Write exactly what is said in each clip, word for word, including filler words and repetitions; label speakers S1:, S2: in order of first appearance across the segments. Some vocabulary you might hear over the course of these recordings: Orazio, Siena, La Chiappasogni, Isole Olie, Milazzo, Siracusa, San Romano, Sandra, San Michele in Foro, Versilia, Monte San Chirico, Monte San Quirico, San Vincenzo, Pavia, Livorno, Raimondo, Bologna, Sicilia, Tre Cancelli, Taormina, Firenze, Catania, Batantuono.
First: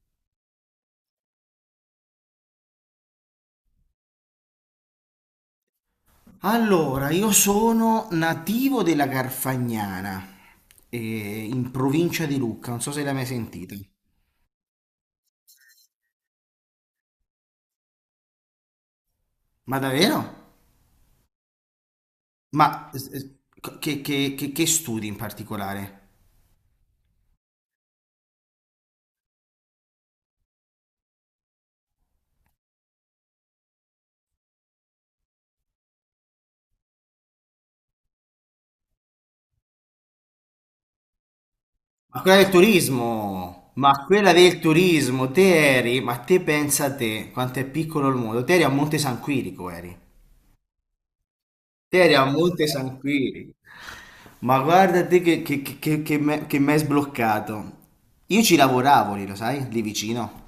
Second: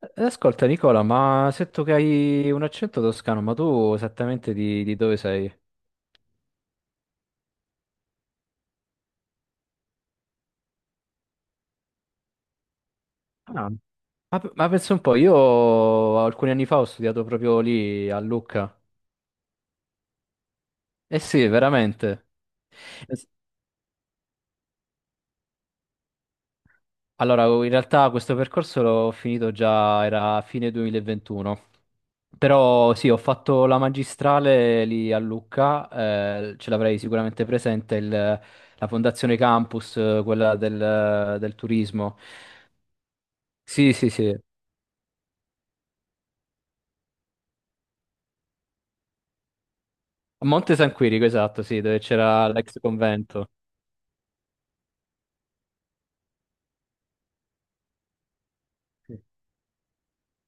S1: Eh, Ascolta Nicola, ma ho sento che hai un accento toscano, ma tu esattamente di, di dove sei?
S2: Allora, io sono nativo della Garfagnana, eh, in provincia di Lucca, non so se l'hai mai
S1: Ah,
S2: sentita.
S1: Ma, p- ma pensa un po', io alcuni anni fa ho studiato proprio lì a Lucca.
S2: Ma davvero?
S1: Eh sì, veramente.
S2: Ma
S1: es-
S2: eh, che, che- che- che studi in particolare?
S1: Allora, in realtà questo percorso l'ho finito già, era a fine duemilaventuno. Però sì, ho fatto la magistrale lì a Lucca, eh, ce l'avrei sicuramente presente, il- la Fondazione Campus, eh, quella del, del turismo.
S2: Ma quella del turismo,
S1: Sì,
S2: ma
S1: sì,
S2: quella
S1: sì.
S2: del turismo, te eri, ma te pensa a te, quanto è piccolo il mondo, te eri a Monte San Quirico, eri.
S1: A Monte San Quirico, esatto, sì,
S2: Te
S1: dove
S2: eri a
S1: c'era
S2: Monte
S1: l'ex
S2: San
S1: convento.
S2: Quirico. Ma guarda te che, che, che, che, che me- che m'hai sbloccato. Io ci lavoravo
S1: Sì.
S2: lì, lo sai, lì vicino.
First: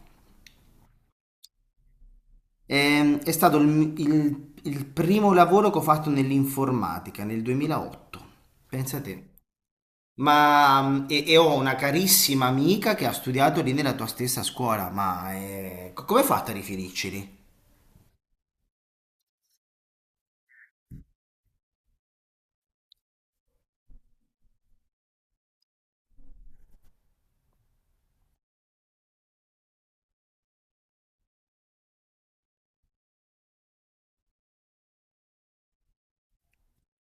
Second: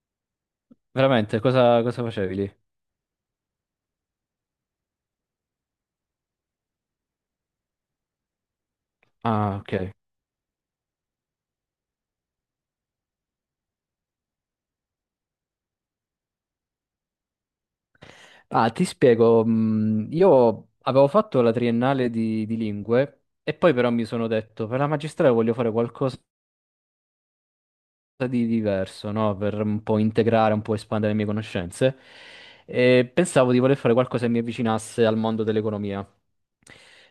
S1: Veramente, cosa, cosa facevi lì?
S2: Ehm, è stato il, il- il primo lavoro che ho fatto nell'informatica nel duemilaotto, pensa te.
S1: Ah, ok.
S2: Ma mm, e, e ho una carissima amica che ha studiato lì nella tua stessa scuola, ma eh, co- come hai fatto a riferirci lì?
S1: Ah, ti spiego. mh, Io avevo fatto la triennale di, di lingue e poi però mi sono detto, per la magistrale voglio fare qualcosa di diverso, no? Per un po' integrare, un po' espandere le mie conoscenze. E pensavo di voler fare qualcosa che mi avvicinasse al mondo dell'economia.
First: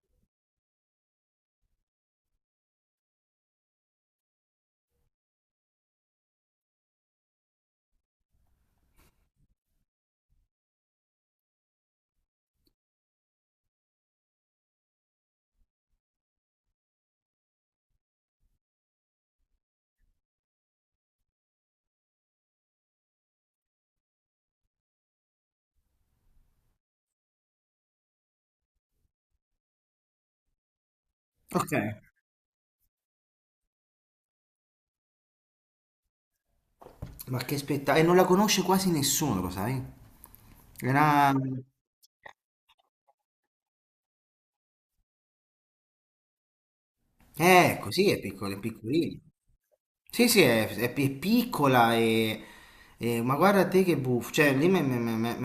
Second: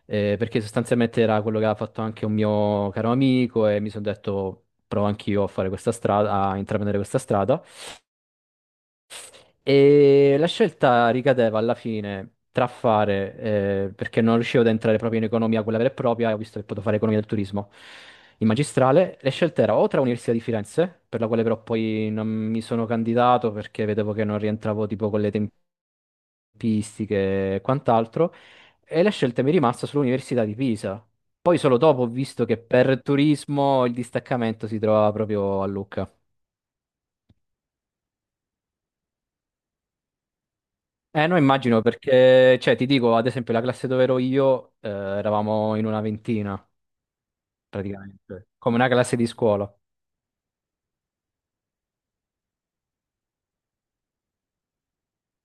S1: Eh, perché sostanzialmente era quello che aveva fatto anche un mio caro amico e mi sono detto provo anch'io a fare questa strada, a intraprendere questa strada. E la scelta ricadeva alla fine tra fare, eh, perché non riuscivo ad entrare proprio in economia, quella vera e propria, e ho visto che potevo fare economia del turismo in magistrale, le scelte erano o tra l'Università di Firenze, per la quale però poi non mi sono candidato perché vedevo che non rientravo tipo con le tempistiche e quant'altro, e la scelta mi è rimasta sull'Università di Pisa. Poi
S2: Ok.
S1: solo dopo ho visto che per turismo il distaccamento si trovava proprio a Lucca.
S2: Ma che spettacolo, e non la conosce quasi nessuno, lo sai? Era...
S1: Eh, no, immagino perché, cioè, ti dico, ad esempio, la classe dove ero io, eh, eravamo in una ventina,
S2: Eh, così è
S1: praticamente,
S2: piccolo, è
S1: come una classe
S2: piccolino.
S1: di scuola.
S2: Sì, sì, è, è pi- è piccola e, e- Ma guarda te che buffo, cioè lì mi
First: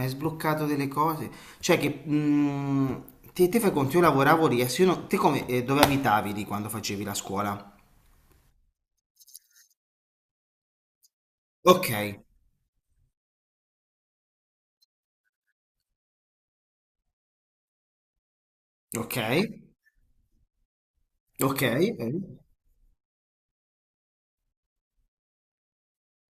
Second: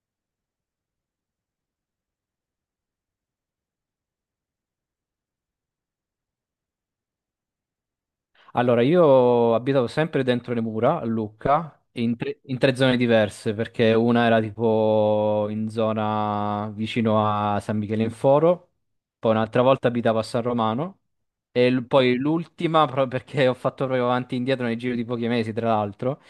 S2: hai sbloccato delle cose, cioè che... mm, te, te fai conto, io lavoravo lì, adesso io non- te come, eh, dove abitavi lì quando facevi la scuola?
S1: Allora, io abitavo sempre dentro le mura a Lucca,
S2: Ok,
S1: in tre, in tre zone diverse, perché una era tipo in zona vicino a San Michele in Foro,
S2: ok,
S1: poi un'altra volta abitavo a San Romano,
S2: ok.
S1: e l-
S2: Eh.
S1: poi l'ultima, pro- perché ho fatto proprio avanti e indietro nel giro di pochi mesi, tra l'altro,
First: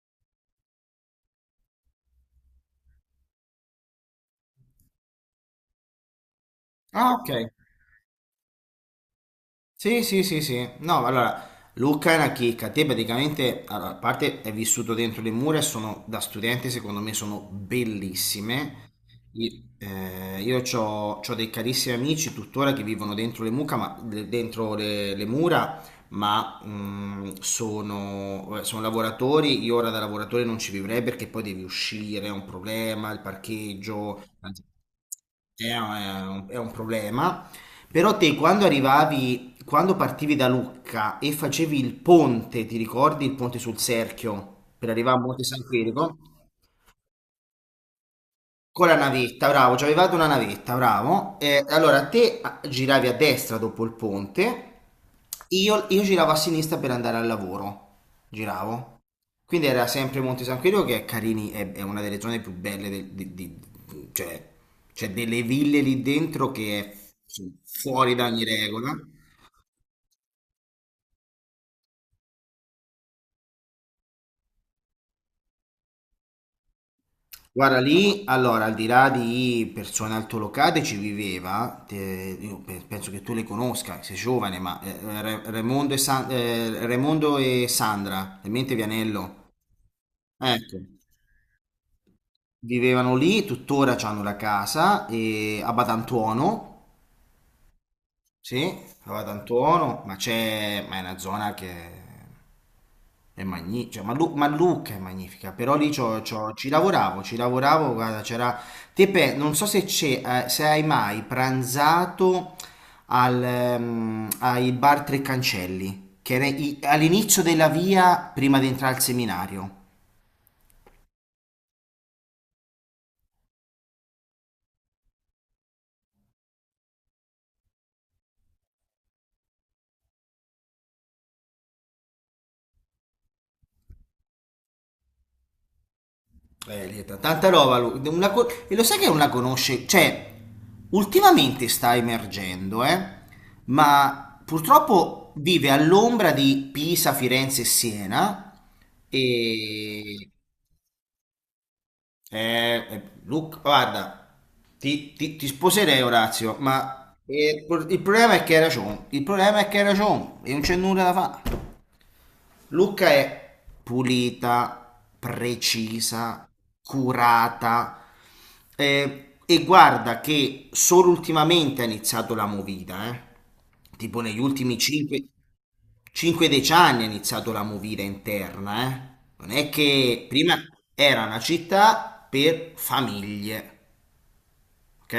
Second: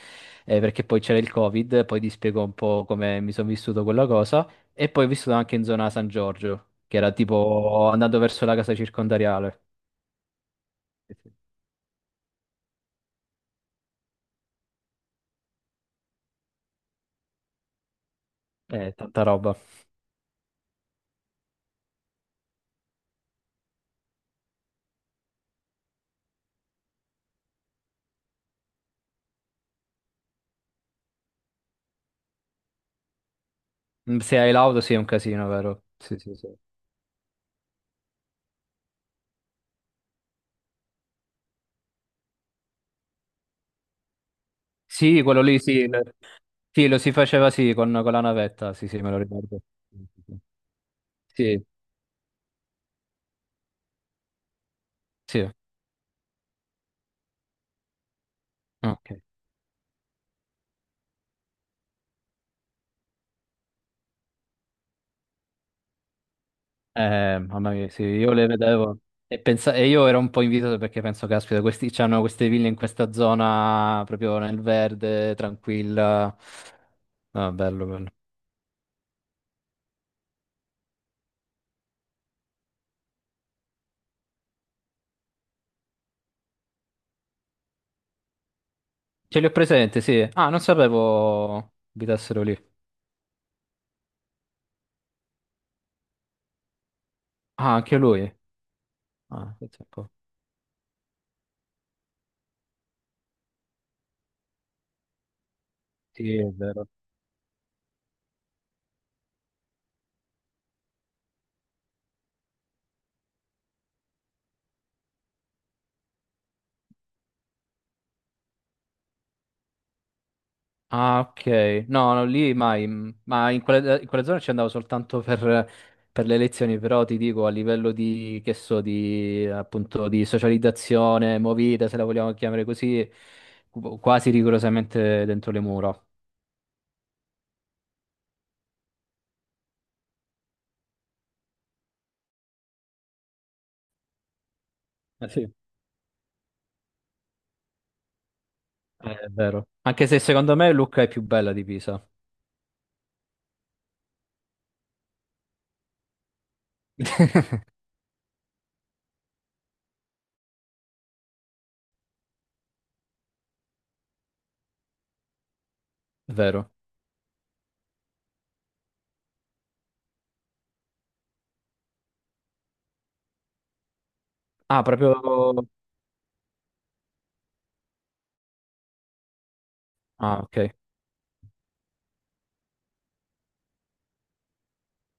S1: eh, perché poi c'era il Covid, poi ti spiego un po' come mi sono vissuto quella cosa, e poi ho vissuto anche in zona San Giorgio, che era
S2: Ah, ok.
S1: tipo andando verso la casa circondariale.
S2: Sì, sì, sì, sì. No, allora, Luca è una chicca. Te praticamente, allora, a parte è vissuto dentro le mura e sono, da studente, secondo me, sono bellissime.
S1: Eh, tanta roba.
S2: I- eh, Io ho dei carissimi amici tuttora che vivono dentro le mucca, ma, de- dentro le, le mura, ma mh, sono, eh, sono lavoratori. Io ora da lavoratore non ci vivrei perché poi devi uscire, è un problema, il
S1: Mm,
S2: parcheggio,
S1: se hai l'auto sì, è un casino,
S2: è
S1: vero? Sì, sì,
S2: un
S1: sì.
S2: è un problema. Però te quando arrivavi, quando partivi da Lucca e facevi il ponte, ti ricordi il ponte sul Serchio per arrivare a
S1: Sì, quello
S2: Monte
S1: lì
S2: San
S1: sì. l-
S2: Chirico?
S1: Sì, lo si faceva sì, con, con la navetta,
S2: Con
S1: sì,
S2: la
S1: sì, me lo
S2: navetta,
S1: ricordo.
S2: bravo, ci avevate una navetta, bravo. Eh,
S1: Sì,
S2: allora te ah, giravi a destra dopo il ponte,
S1: sì,
S2: io, io giravo a sinistra per andare al lavoro, giravo.
S1: ok.
S2: Quindi era sempre Monte San Chirico che è carini, è, è una delle zone più belle, del- di- di- cioè c'è delle ville lì dentro che è
S1: Eh,
S2: fu-
S1: mamma mia, sì,
S2: fuori da
S1: io
S2: ogni
S1: le
S2: regola.
S1: vedevo e, pensa- e io ero un po' invidioso perché penso, caspita, questi c'hanno queste ville in questa zona proprio nel verde, tranquilla. Ah,
S2: Guarda
S1: bello, bello.
S2: lì, allora, al di là di persone altolocate ci viveva, te- io pe- penso che tu le conosca, sei giovane, ma eh, Re- Raimondo e, San- eh, Raimondo e Sandra, in mente
S1: Ce li ho
S2: Vianello,
S1: presente, sì. Ah, non
S2: ecco,
S1: sapevo abitassero lì.
S2: vivevano lì, tuttora hanno la casa eh, a Batantuono.
S1: Ah, anche lui.
S2: Sì, va ad
S1: Ah, pensa un
S2: Antuono,
S1: po'.
S2: ma c'è, ma è una zona che è magnifica, ma, Lu- ma Lucca è magnifica, però lì c'ho-
S1: Sì, è
S2: c'ho- ci
S1: vero.
S2: lavoravo, ci lavoravo, guarda, c'era, Tepe, non so se c'è, eh, se hai mai pranzato al, ehm, ai bar Tre Cancelli, che era i- all'inizio della via prima di entrare al seminario.
S1: Ah, ok. No, no, lì mai. mm, Ma in quella, in quella zona ci andavo soltanto per, per le lezioni, però ti dico, a livello di, che so, di, appunto, di socializzazione, movida, se la vogliamo chiamare così, qu- quasi rigorosamente dentro le mura.
S2: Eh, lì è t- tanta roba. Lui. Una co- e lo sai che non la conosce? Cioè, ultimamente sta emergendo, eh? Ma
S1: Eh
S2: purtroppo
S1: sì.
S2: vive all'ombra di Pisa, Firenze e Siena.
S1: Eh, è vero. Anche se
S2: E...
S1: secondo me Lucca è più bella di Pisa.
S2: Eh, eh, Luca, guarda, ti, ti- ti sposerei, Orazio, ma eh, il problema è che hai ragione. Il problema è che hai ragione e non c'è nulla da fare. Luca è pulita,
S1: È
S2: precisa,
S1: vero.
S2: curata, eh, e guarda che solo ultimamente ha iniziato la movida, eh. Tipo negli ultimi
S1: Ah, proprio...
S2: cinque a dieci anni ha iniziato la movida interna, eh. Non è che
S1: Ah,
S2: prima
S1: ok.
S2: era una città per famiglie, ok?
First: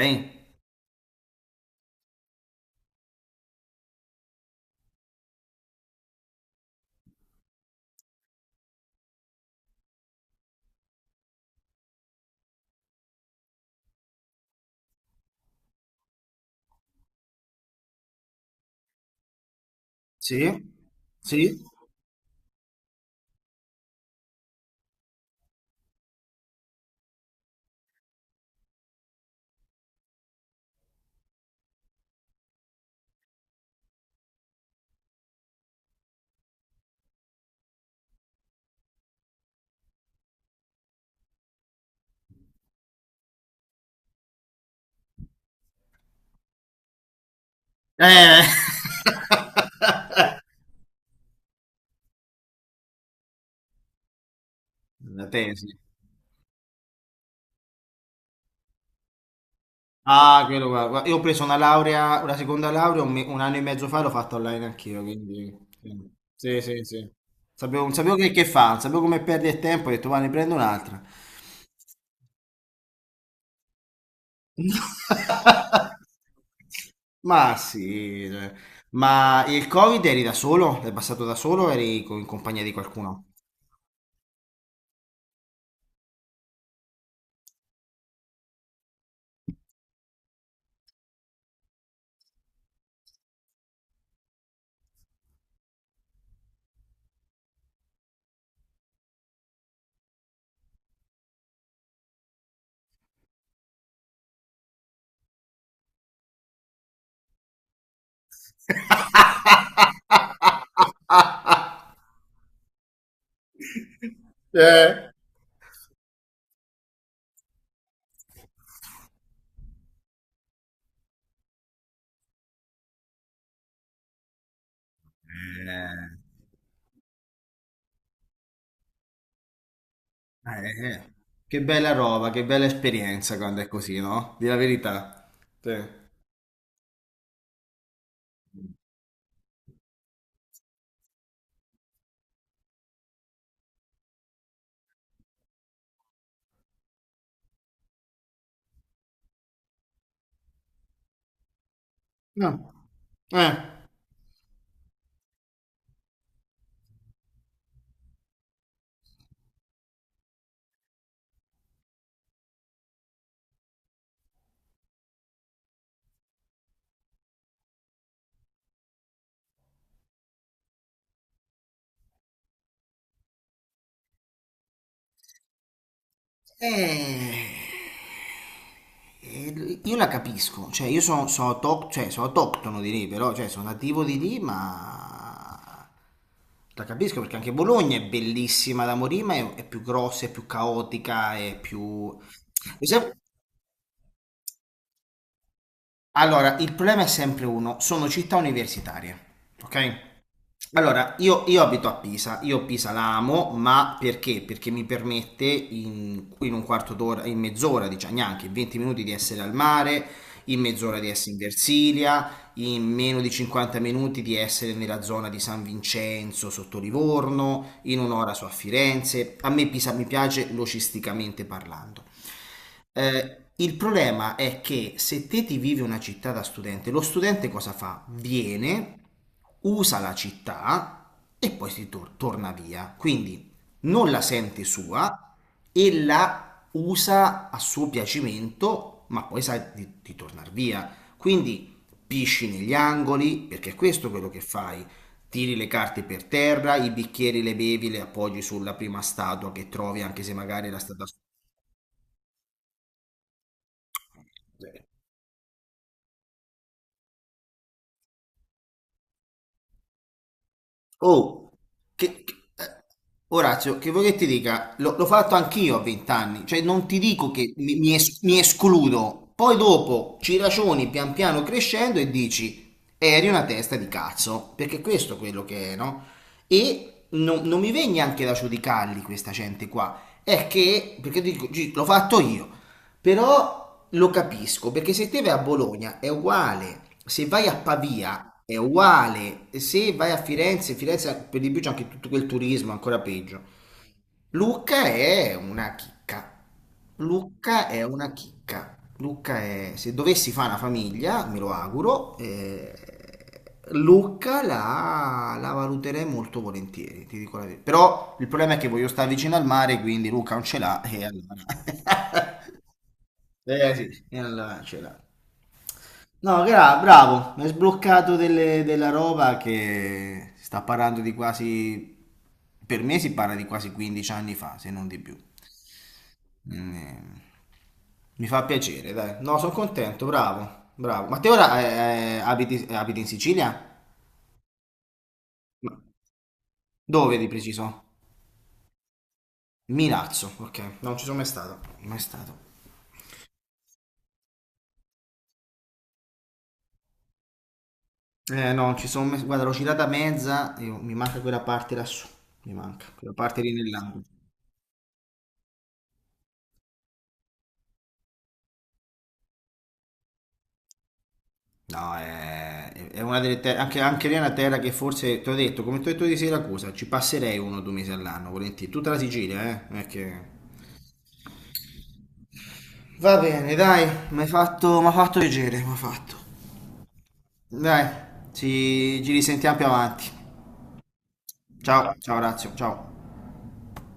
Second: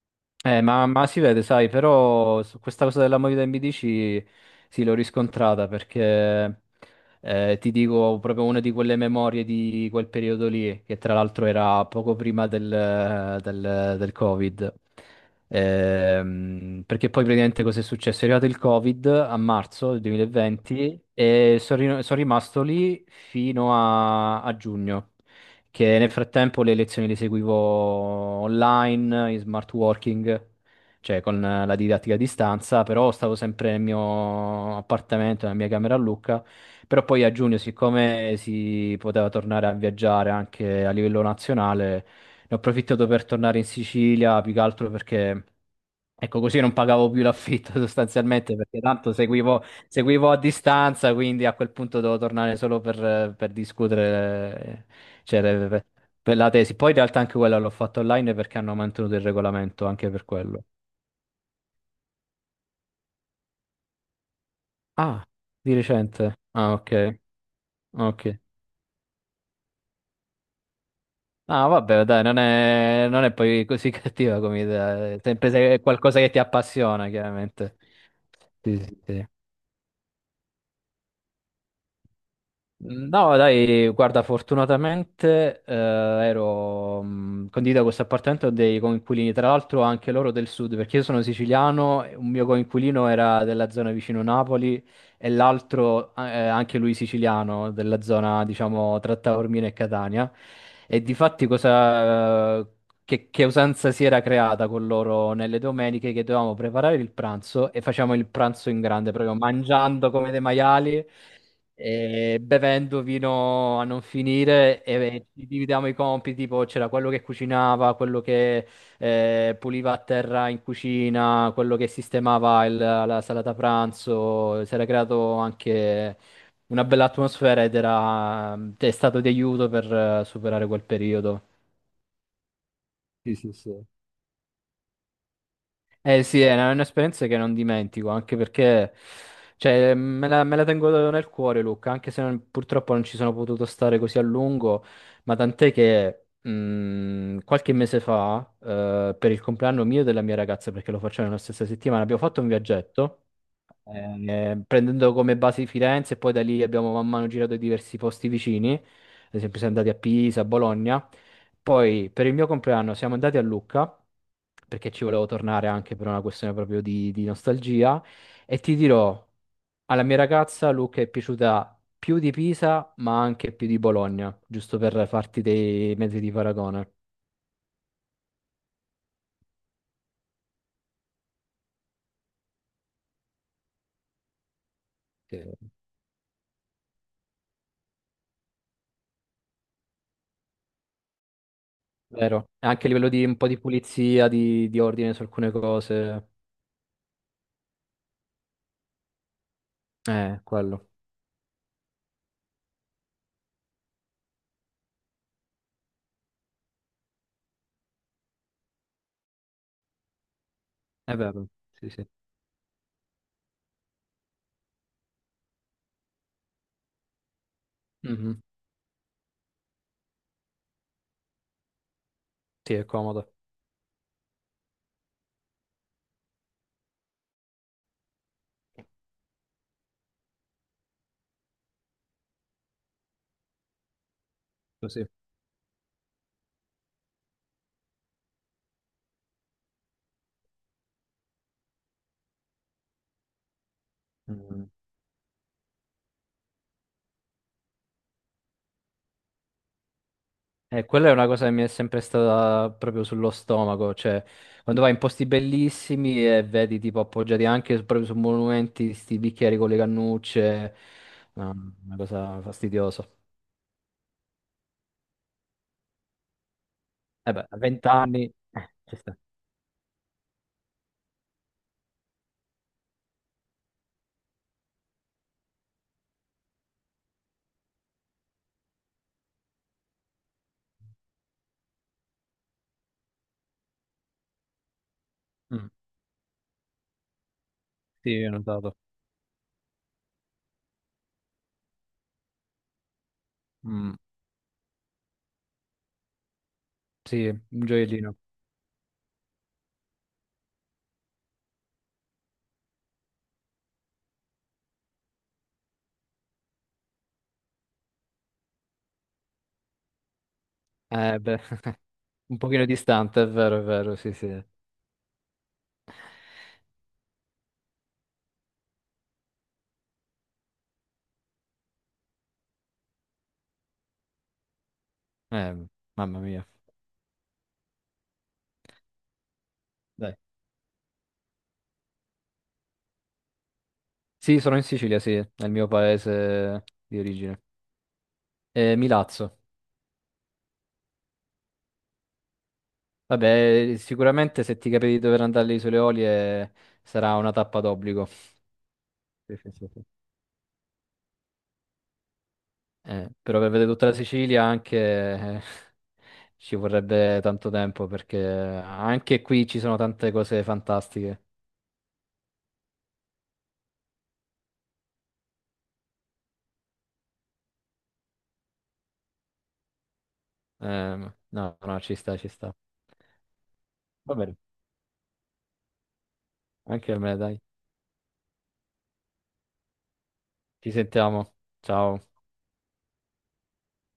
S1: Eh, ma, ma si vede, sai, però su questa cosa della movida M B D C sì, l'ho riscontrata perché eh, ti dico proprio una di quelle memorie di quel periodo lì, che tra l'altro era poco prima del, del- del Covid. Ehm, perché poi praticamente cosa è successo? È arrivato il Covid a marzo del
S2: Sì,
S1: duemilaventi
S2: sì.
S1: e sono ri- sono rimasto lì fino a a giugno che nel frattempo le lezioni le seguivo online, in smart working, cioè con eh, la didattica a distanza, però stavo sempre nel mio appartamento, nella mia camera a Lucca. Però poi a giugno, siccome si poteva tornare a viaggiare anche a livello nazionale, ne ho approfittato per tornare in Sicilia, più che altro perché ecco, così non pagavo più l'affitto
S2: Eh.
S1: sostanzialmente perché tanto seguivo, seguivo a distanza, quindi a quel punto dovevo tornare solo per, per discutere, eh,
S2: Una
S1: cioè, le-
S2: tesi.
S1: per, per la tesi. Poi in realtà anche quella l'ho fatta online perché hanno mantenuto il regolamento anche per
S2: Ah,
S1: quello.
S2: quello qua. Guarda, io ho preso una laurea, una seconda laurea un, me- un anno e mezzo fa, l'ho fatta online anch'io,
S1: Ah,
S2: quindi...
S1: di recente.
S2: Sì,
S1: Ah,
S2: sì,
S1: ok,
S2: sì. Sapevo, non sapevo
S1: ok.
S2: che, che fa, non sapevo come perdere tempo, ho detto, va, ne prendo un'altra.
S1: Ah, vabbè, dai, non è, non è poi così cattiva come idea. È sempre se è qualcosa che ti appassiona,
S2: Ma
S1: chiaramente.
S2: sì, cioè.
S1: Sì, sì, sì.
S2: Ma il Covid eri da solo? L'hai passato da solo o eri co- in compagnia di qualcuno?
S1: No, dai, guarda, fortunatamente eh, ero mh, condivido questo appartamento dei coinquilini, tra l'altro anche loro del sud, perché io sono siciliano, e un mio coinquilino era della zona vicino Napoli e l'altro eh, anche lui siciliano, della zona, diciamo, tra Taormina e Catania. E difatti cosa, eh, che, che usanza si era creata con loro nelle domeniche che dovevamo preparare il pranzo e facciamo il pranzo in grande, proprio mangiando come dei maiali eh, bevendo vino a non finire e,
S2: Eh.
S1: e ci dividiamo i compiti, tipo c'era quello che cucinava, quello che eh, puliva a terra in cucina, quello che sistemava il- la salata pranzo, si era creato anche una bella atmosfera ed era, è stato di aiuto per eh, superare quel
S2: Eh, eh.
S1: periodo.
S2: Che bella roba, che bella
S1: Sì,
S2: esperienza
S1: sì,
S2: quando è
S1: sì.
S2: così, no? Di la verità. Sì.
S1: Eh sì, è una- è un'esperienza che non dimentico, anche perché cioè, me la, me la tengo nel cuore, Luca, anche se non- purtroppo non ci sono potuto stare così a lungo, ma tant'è che mh, qualche mese fa, eh, per il compleanno mio e della mia ragazza, perché lo facciamo nella stessa settimana, abbiamo fatto un
S2: No.
S1: viaggetto
S2: Eh.
S1: eh, prendendo come base Firenze e poi da lì abbiamo man mano girato diversi posti vicini, ad esempio siamo andati a Pisa, a Bologna, poi per il mio compleanno siamo andati a Lucca, perché ci volevo tornare anche per una questione proprio di, di nostalgia, e ti dirò, alla mia ragazza Lucca è piaciuta più di Pisa, ma anche più di Bologna, giusto per farti dei mezzi di paragone.
S2: Eh, eh, io la capisco, cioè io sono, sono, auto- cioè, sono autoctono di lì, però cioè, sono nativo di lì,
S1: Sì.
S2: ma la capisco perché anche Bologna è bellissima da morire, ma è, è più grossa, è più caotica, è più...
S1: Vero, anche
S2: Lo
S1: a livello
S2: sai-
S1: di un po' di pulizia, di, di ordine su alcune cose,
S2: Allora, il problema è sempre uno, sono città universitarie, ok?
S1: eh, quello.
S2: Allora, io, io abito a Pisa, io Pisa la amo, ma perché? Perché mi permette in, in un quarto d'ora, in mezz'ora, diciamo neanche, in venti minuti di essere al mare, in mezz'ora di
S1: È
S2: essere in
S1: vero, sì, sì.
S2: Versilia, in meno di cinquanta minuti di essere nella zona di San Vincenzo, sotto Livorno, in un'ora
S1: Mhm.
S2: su a Firenze. A me Pisa mi piace logisticamente parlando.
S1: Sì, è comodo.
S2: Eh, il problema è che se te ti vivi una città da studente, lo studente cosa fa? Viene, usa la città e poi si tor- torna via. Quindi non la sente
S1: Così.
S2: sua e la usa a suo piacimento, ma poi sa di, di tornare via. Quindi pisci negli angoli, perché è questo quello che
S1: Mm.
S2: fai. Tiri le carte per terra, i bicchieri le bevi, le appoggi sulla prima statua che trovi, anche se magari era
S1: E
S2: stata.
S1: quella è una cosa che mi è sempre stata proprio sullo stomaco, cioè quando vai in posti bellissimi e vedi tipo appoggiati anche su- proprio su monumenti, sti bicchieri con le cannucce,
S2: Oh,
S1: no, una
S2: che, che-
S1: cosa
S2: eh,
S1: fastidiosa.
S2: Orazio, che vuoi che ti dica? Lo- L'ho fatto anch'io a vent'anni, cioè non ti dico
S1: E beh,
S2: che
S1: a
S2: mi, mi es-
S1: vent'anni,
S2: mi
S1: eh, ci sta.
S2: escludo, poi dopo ci ragioni pian piano crescendo e dici, eri una testa di cazzo, perché questo è quello che è, no? E non, non mi viene neanche da giudicarli questa gente qua. È che, perché dico, "Gi- l'ho fatto io, però lo capisco, perché se te vai a
S1: Mm.
S2: Bologna è uguale, se vai a
S1: Sì, ho
S2: Pavia è
S1: notato.
S2: uguale, se vai a Firenze, Firenze per di più c'è anche tutto quel turismo, ancora peggio.
S1: Mm.
S2: Lucca è una chicca.
S1: Sì, un
S2: Lucca è una
S1: gioiellino.
S2: chicca. Lucca è, se dovessi fare una famiglia, me lo auguro, eh, Lucca la, la valuterei molto volentieri, ti dico la verità. Però il problema è che voglio stare vicino al mare, quindi Lucca non ce l'ha e
S1: Eh beh, un
S2: allora...
S1: pochino distante, è vero, è
S2: eh
S1: vero,
S2: sì,
S1: sì,
S2: e
S1: sì. Eh,
S2: allora ce l'ha. No, gra- bravo, mi hai sbloccato delle- della roba che si sta parlando di quasi, per me si parla di quasi quindici anni fa, se non di più.
S1: mamma mia.
S2: Eh, Mi fa piacere, dai. No, sono contento,
S1: Dai.
S2: bravo, bravo. Ma te ora eh, eh, abiti, abiti in Sicilia?
S1: Sì, sono in Sicilia, sì, nel mio
S2: Ma
S1: paese di
S2: dove di
S1: origine.
S2: preciso?
S1: Eh, Milazzo.
S2: Milazzo, ok. No, non ci sono mai stato. Mai stato.
S1: Vabbè, sicuramente se ti capiti di dover andare alle Isole Olie sarà una tappa d'obbligo.
S2: Eh no, ci sono mai...
S1: Sì,
S2: Guarda, l'ho
S1: sì, sì, sì.
S2: girata mezza, io- mi manca quella parte lassù. Mi manca,
S1: Eh,
S2: quella parte
S1: però per
S2: lì
S1: vedere tutta la
S2: nell'angolo.
S1: Sicilia anche eh, ci vorrebbe tanto tempo perché anche qui ci sono tante cose fantastiche.
S2: No, è, è una delle terre, anche, anche lì è una terra che forse, ti ho detto, come ti ho detto di Siracusa, ci passerei uno o due mesi all'anno, volentieri. Tutta la Sicilia, eh? Non è che...
S1: Ehm, no, no, ci sta, ci sta.
S2: Va bene, dai,
S1: Va
S2: mi hai
S1: bene.
S2: fatto, m'ha fatto piacere, mi ha fatto.
S1: Anche a me, dai.
S2: Dai, ci, ci risentiamo più avanti.
S1: Ci sentiamo.
S2: Ciao,
S1: Ciao.
S2: ciao Razio, ciao.